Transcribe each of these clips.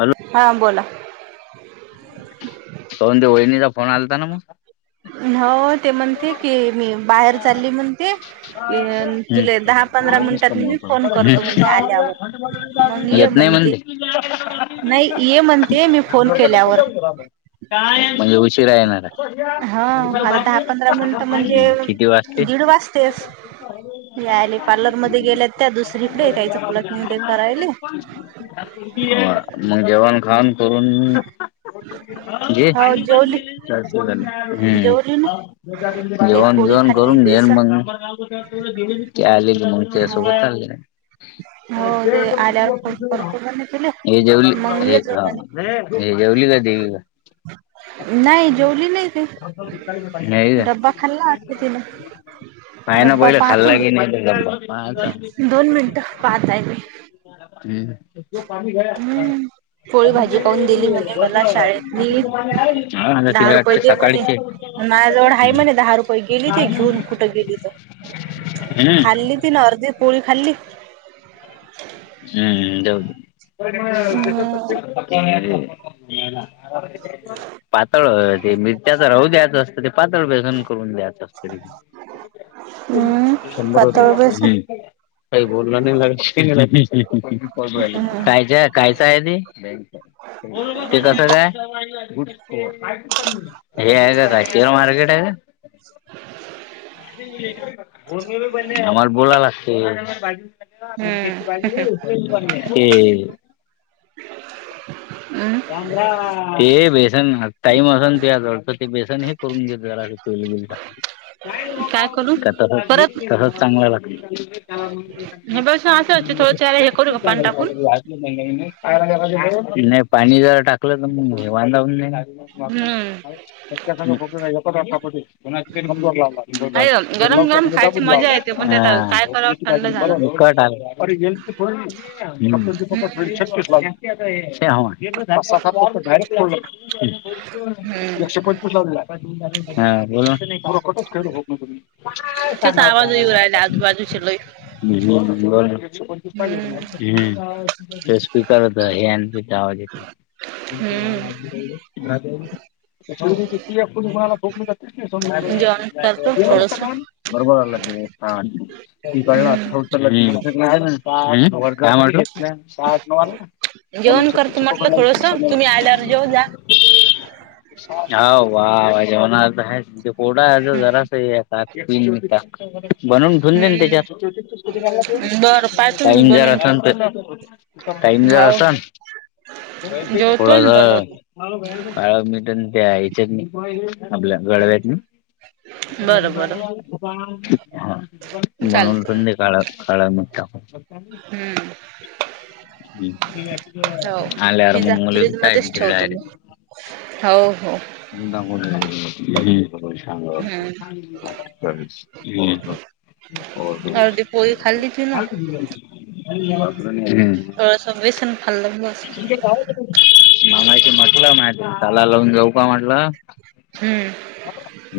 Hello हा बोला तो म्हणते वहिणीचा फोन आलाता ना मग हो ते म्हणते की मी बाहेर चालली म्हणते तुले दहा पंधरा एकच मिनिटात मी कमवतो फोन करतो म्हणते आल्यावर मंग ये येत नाही म्हणते. नही ये म्हणते मी फोन केल्यावर म्हणजे उशीरा येणार हे. हा आता दहा पंधरा मिनिटं म्हणजे किती वाजते दीड वाजतेस. या आले पार्लरमध्ये गेल्यात त्या दुसरीकडे त्याचं प्लकिंग ते करायले. ह मंग जेवान खावान करून. हो पाणी पाणी जेवली खीर [unintelligible] जेवली ना एक पोळी खाल्ली बेसन [unintelligible] ते आलेली म्हून त्या सोबत चाले जाय [unintelligible] हो ते आल्यावर फोन करतो म्हणे तुले हे जेवली मंग हे ये जो हा म्हणे. हे जेवली का देवीका. [inaudible] नाही जेवली नाही ती नाही का? डब्बा खाल्ला वाटत तिनं. पाय ना डब्बा पहिलं पाहतो खाल्ला मी की नाही तो डब्बा पाहायचा. दोन मिनिट पाहतय मी. पाणी गया हम्म पोळी अभी भाजी पाहून दिली भी म्हणे वष मला [unintelligible] शाळेतली ह त सकाळीचे [unintelligible] मायाजवळ आहे म्हणे दहा रुपये गेली ती घेऊन कुठं गेली त. हूं! खाल्ली ती न अर्दी पोळी खाल्ली. ह [unintelligible] हम्म पातळ ते मिरच्याच राहू द्याच. ते पातळ बेसन करून द्यायचं असत. हम्म शंभर होते पातळ बेसन [unintelligible] काही बोलण नाही लाग हम्म काय [unintelligible] कायच आहे ते ते कसं काय [unintelligible] हे आहे का काय शेअर मार्केट आहे का? [inaudible] आमार बोलाल लागते [unintelligible] ते हम्म [unintelligible] हम्म राम राम. ते बेसन टाईम असल तुयाजवळ ते बेसन हे करून घेत जरा तेल बिल टाकून. काय करू तस परत तसच चांगलं लागत हे बस असं थोडं त्याला हे करू का पाणी टाकून [unintelligible] [unintelligible] नाही पाणी जर टाकलं तर मग हे बांधावून जाईल. हम्म कोणास तरी नंबर लाव [unintelligible] अरे गरम [unintelligible] गरम खायची मजा येते पण अरे त्यात काय करावं थंड येलची झालं. फची पकड फ छत्तीस लागली [unintelligible] [unintelligible] हम्म लक्षे पंचवीस लावच खेळूग तुम्ही [unintelligible] का तेच सांगा होता. आवाज येऊ राहिला आजूबाजूचे लई. हि तुम्हाला हम्म [unintelligible] हे स्पीकरच आहे हे आणि तेचा आवाज येत [unintelligible] हम्म जेवण [unintelligible] करतो थोडस. बरोबरला कळलाथो हम्म काय नाही सहाज नववाला न जेवण च करतो म्हटलं चपकडल थोडस सय तुम्ही आल्यावर जेव जा. [unintelligible] हव वा वा जेवणार त आहे ते कोरडा हम्म जरास हे पि [unintelligible] बनून ेऊन दे ना हम्म त्याच्यात बरं पाहतो मी टाईम जरा बनवून असेल ठेवतो. तर [unintelligible] टाईम जर हो असा हो ना जेवतो आणि थोडासा बनवतो. काळ मिट त्या यायच्यात नाही आपल्या गडव्यात नाही [unintelligible] बरं. हा बनून चालत संधी काळ काळ मी टाक हम्म हो आल्यावर पिझ्झा मग मुली फ्रीज मध्येच जाईल ते ठेवतो मी हो हो ांग हम्म [unintelligible] अर्धी पोळी खाल्ली तिनं. हो [unintelligible] स वेसेन पल्लं [unintelligible] म माती म्हटलं माहिती त्याला लावून जाऊ का म्हटलं हम्म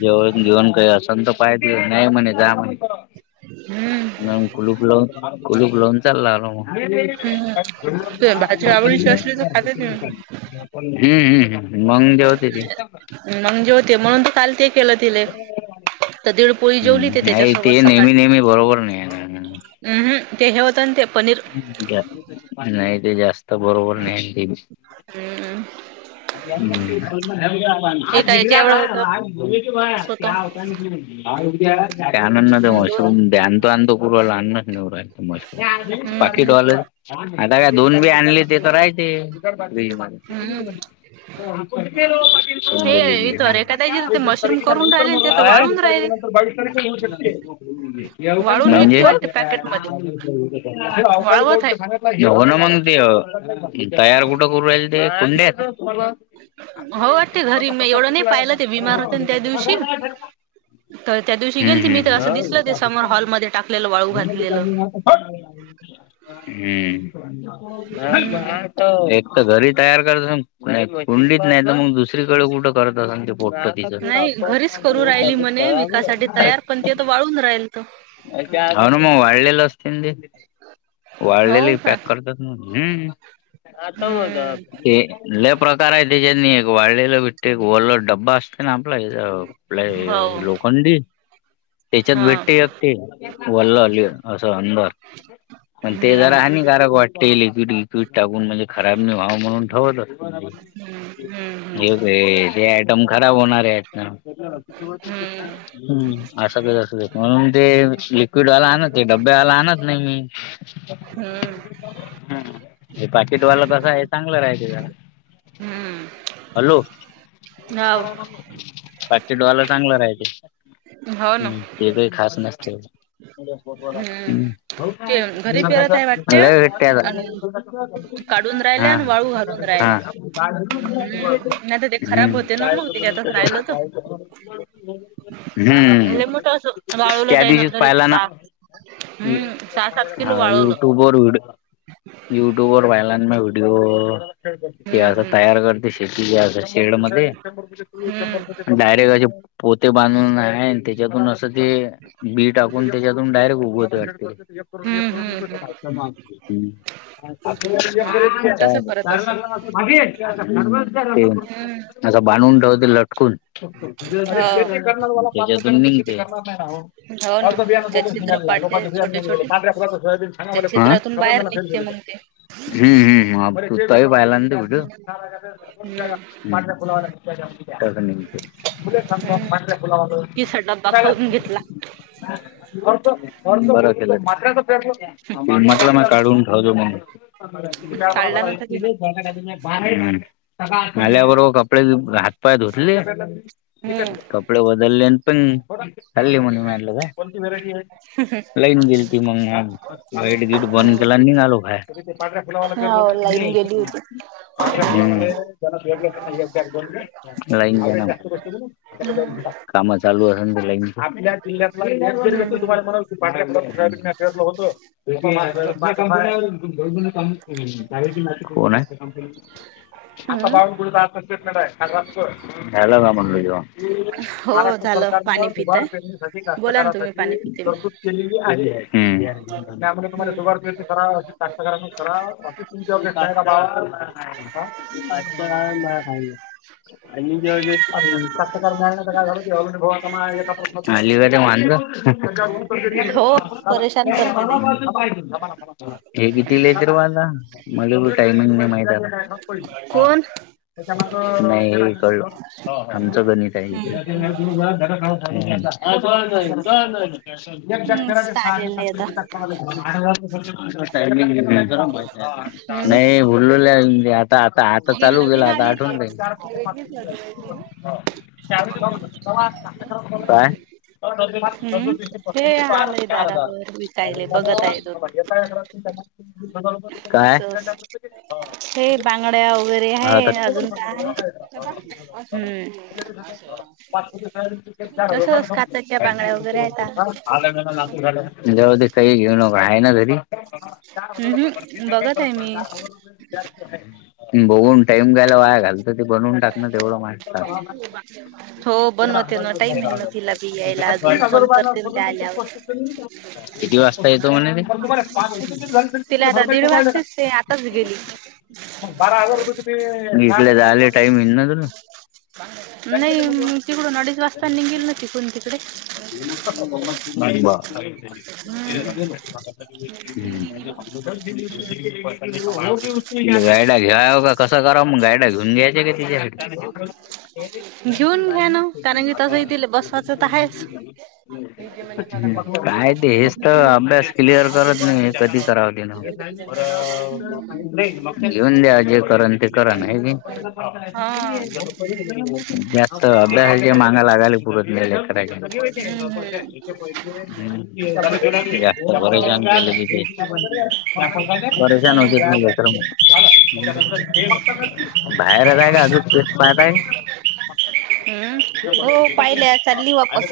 जेवळून घेऊन काही असंत पाय देऊ नाही म्हणे जा म्हणे हम्म म कुलूप लावून कुलूप लावून चाललाल मग हम्म ते भाजी आवडीची असली तर खाते ती हम्म हम्मम मंग देवते ती म्हणजे होते म्हणून त काल ते केलं तिले तर दीड पोळी जेवली ते त्याच्यासोबत सकाळी मी बरोबर नाही हम् हम ते हे होत ते पनीर नाही ते जास्त बरोबर नाही हम्म हम आज बघ काय जेवढं होतं आज बो [unintelligible] ल क [unintelligible] क होत होता धनना दे मशू दोन ध्यान त आणतो पूरवाला अन [unintelligible] न राल म पाकी ॉल हम्म आता काय दोन बी आणले ते तर राहते [unintelligible] [inaudible] ह हो ठ सलीीस इथ रेखा ताईचे ते मशरूम तारखेच्या करून नंतर राहिले आणि ते तर मस वाळून तारखेच्या राहिले नंतर बा ते वाळून म्हणजेवकाळी विकते वाटते पा पॅकेटमध्ये वाळवत आहे सांगेऊ ना मग तयार कुठं करू राल ते कुंड्यात आ हो ते वाटते मला घरी तर मी पठ्ठा एवढं नाही सुधी लागे पाहिलं ते बिमार होते ना त्या दिवशी तर त्या दिवशी गेलती मी तर असं दिसलं ते समोर हॉलमध्ये टाकलेलं वाळू घातलेलं. ह हम्म. हम्म एक तर घरी तयार करत नाही कुंडीच नाही तर मग दुसरीकडे कुठं करत अस ते पोटत नाही घरीच करू अपार्टमंट अळून राहील तो अन मग वाळलेला सतन हो वाळलेल का? पॅक करतात हम्म. आ प्रकार आहे त्याच्यानी एक वाढलेलं भिटत एक रला डबा असतो. ना आपल आपल हो हे लोखंडी त्याच्यात हा भेटते [unintelligible] पण ते जरा हम्म. हानिकारक वाटते लिक्विड विक्विड टाकून म्हणजे खराब नाही व्हनार म्हणून ठेवत असतील ते हम्म हम्म. हे ते जे आयटम खराब होणार आहेत [unintelligible] हम्म हम्म असं कां देत म्हणून ते लिक्विड वाला आणत ते डब्यावाला आणत नाही हम्म. हम हे पाकिटवाला कसा आहे चांगलं राहायते का? हम्म. हॅलो. हाव. पाचे डोळला चांगला राहायते हो ना. हम्म ते का खास नसते हम्म. ते घरी पेरत आहे वाटते. भेट्या आणि काढून राहिल्या हा आणि हम वाळू घालून राहिल्या. हम्म नाही तर ते खराब होते ना मग त्याच्यातच राहिलं तर. [inaudible] लय मोठा अस त्या दिवशीच पाहिला ना, हम्म सहा सात किलो हा वाळवलं. युट्यूब वर व्हिडिओ युट्यूब वर पहिला ना व्हिडिओ ते हम्म असं हम्म तयार करते शेती ज असं शेड मध्ये हम्म डायरेक्ट असे पोते बांधून राहील त्याच्यातून असं ते बी टाकून त्याच्यातून डायरेक्ट उगवत असते हम्म हम्म हम्म [unintelligible] हम्म. तसं करत असंल. [inaudible] हम्म. असं बांधून ठेवते लटकून हो. त्याच्यातून नि हो ना त्या छिद्र पाडते छोटे छोटे त्या छिद्रातून बाहेर निघते मग [unintelligible] ते हम्म तय पाहिला ना तो व्हिडिओ हम्म हम्म पिसा डब्बा खाऊन [unintelligible] [unintelligible] घेतला [unintelligible] बरं केलं म्हटलं मग काढून ठेवतो म्हणून [unintelligible] आपले काढला नव्हता तिनं. हम्म हात पाया धुतले. हम्म क बल ए पंग कल्ली [unintelligible] लाईन गेली ती मग बेट बीट बंद केला निघालो बाहेर हो लाईन गेली होती. [unintelligible] [unintelligible] काम हम्म चालू [unintelligible] जिल्ह्यातला हम्म हम्म. [unintelligible] [unintelligible] [inaudible] हम्म [unintelligible] हो महाराष्ट्र झालं पाणी सरकारनं दभार पिताय फेरणीसाठी बोला ना तुम्ही काष्टतकारासाठी पाणी पिते मी तरतुद केलेली आहे. हम्म त्यामुळे हम्म. तुम्हाला [unintelligible] [unintelligible] [unintelligible] [inaudible] हो [unintelligible] परेशान करते ते. टायमिंग नाहीे कोण? माहित [unintelligible] [unintelligible] हम्म आलेले आता [unintelligible] हम्म. [unintelligible] आता आता आता हे चालू नवीन गेला आता आलेली आठवन आहे वेगळीच वाजवायची ना. राहील [inaudible] हम्म हे आलंय दारावर विकायले बघत आहे दोन. [inaudible] काय? असं हे बांगड्या वगैरे आहे अजून काय हम्म [unintelligible] पाच रिक चार हजारय तसच काचेच्या बांगड्या वगैरे काही आहेत. आ झा जवद काही घेऊनका आहे ना तरी चार हजार हम्म रुये पतीस हम्म रुय बघत फरक आहे पड मी चार हजार रये बघून टाईम घ्यायला वाय घालत ते बनवून टाकण तेवढं मात हो बनवतेना टाइम ह लागत आगरब शोधून त प्रस्तत किती वाजता येतो म्हणे तिला आता दीड वाजतेच ते आताच गेली ब घेतलेले टाईम येई ना तु नाही म तिकडून अडीच वाजता निघेल न त कोण तिकडे [inaudible] गायडा हम्म घ्या का कसं कराव मग गायडा घेऊन घ्यायच्या क [inaudible] घेऊन घ्या ना कारण की तसही दिलं बसाच पण ट्युशनला काय ते पण हेच तर पाहिजे. अभ्यास क्लिअर करत नाही कधी कराव ना घेऊन द्या जे करन ते क ना हा जास्त अभ्यासाची मगा लागाली पुरत गती हम्म हम्म ह जास्त ब ांले हो. तथ परेशान होती तर हम्म म बाहेर आताय का अजूनस् पाहताय हम्म हो पाहिले चालली अ वापस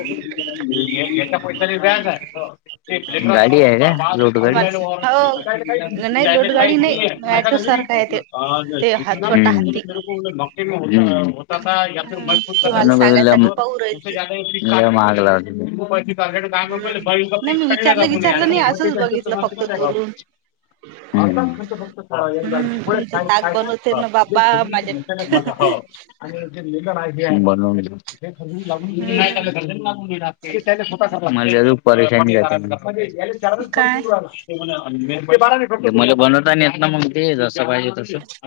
पैरी व्याच आहे गाडी आहे काो तुम्हाला गाडी हो लोटगाडी नाही नाही ऑटो सारखं आहे ते. ते हा छोटा हाती ज मौके होता मजूत कर पौरयती म मागला नाही मी विचारलं विचारलं नाही बा असंच बघितलं फक्त दुरून. बा खक्त हम्म तुमचं ख ताक बनवते ना बाबा खय माझ्या का आणि जे ललं आहे खर् लाून हम्म खर् लाूनणार स्वतः अज परशनी चला काय? म बनता न येत ना मग ते ज स पाहिजे तसं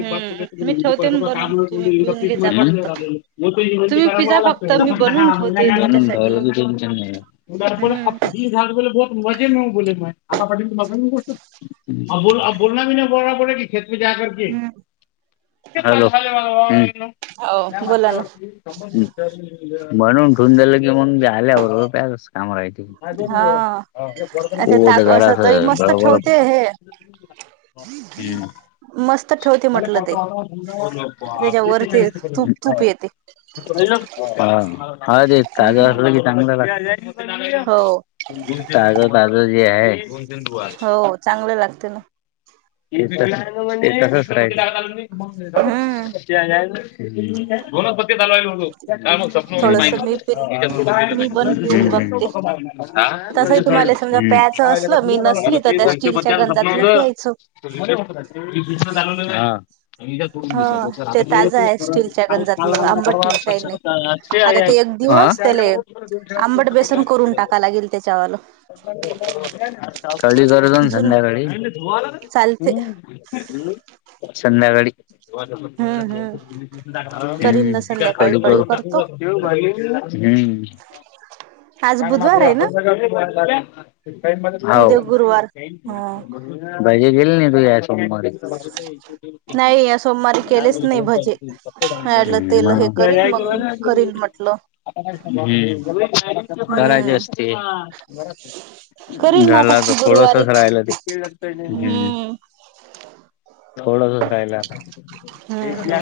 हम्म मी ठेवते ना बनून तुम्ही पिऊन घेजा का फक्त. तुम्ही पिझ्झा मला [inaudible] फक्त मी बनवून ठेवते तुमच्यासाठी हम्म. झा ब बत मज नेऊ बोले म आता पाघ गोष्ट अ बोल बोलना भी नाही बोड बो की खेेते जा कर हम्म. हो बोला ना मान्यावर म्हणून ठुून झालं की मगे आल्या बरोबर प्याच काम राहिते हा आता ट ताक गरा असं दही मस्त गरोब ठेवते हे हम्म मस्त ठेवते म्हटलं मता ते त्याच्यावर ते तूप तूप येते ह हा ते ताजं हम्म. असलं की चांगलं का हो दाज दाज जी आहेु हो चांगलं लागते ना म्हणजे हम्म गनस्पती थोडस मी ला पण मी पण पिऊन काय बघते. तसंही मग् तुम्हाला समजा प्यायचं असलं मी पत्या नसली तर त्या स्टीलच्या गंजातलं स्वपन प्यायचं. होत चाल ह होर ते ताजं आहे स्टीलच्या गंजातलं पवाला आंबट नाही काही नाही ते आता ते एक दिवस त्याले आंबट बेसन करून टाका लागेल त्याच्यावालं कडीर जुन संध्याकाळी चालते संध्याकाळी हम्म हम्म ा करील ना संध्याकाळी कर कडी करतो हम् आज कारण मग बुधवार आहे ना हळ उद्या गुरुवार ह भाजे गेल नाही तू्या सोमवारी नाही या सोमवारी केलेच नाही भजे मिलं तेल हे मग करल मग करील म्हटलं कराजे हम्म असते करील ना आता झाला तर थोडस गुरुवारी राहिलं ते ह् हम्म थोडसच राहिलं आता हम्म हम्म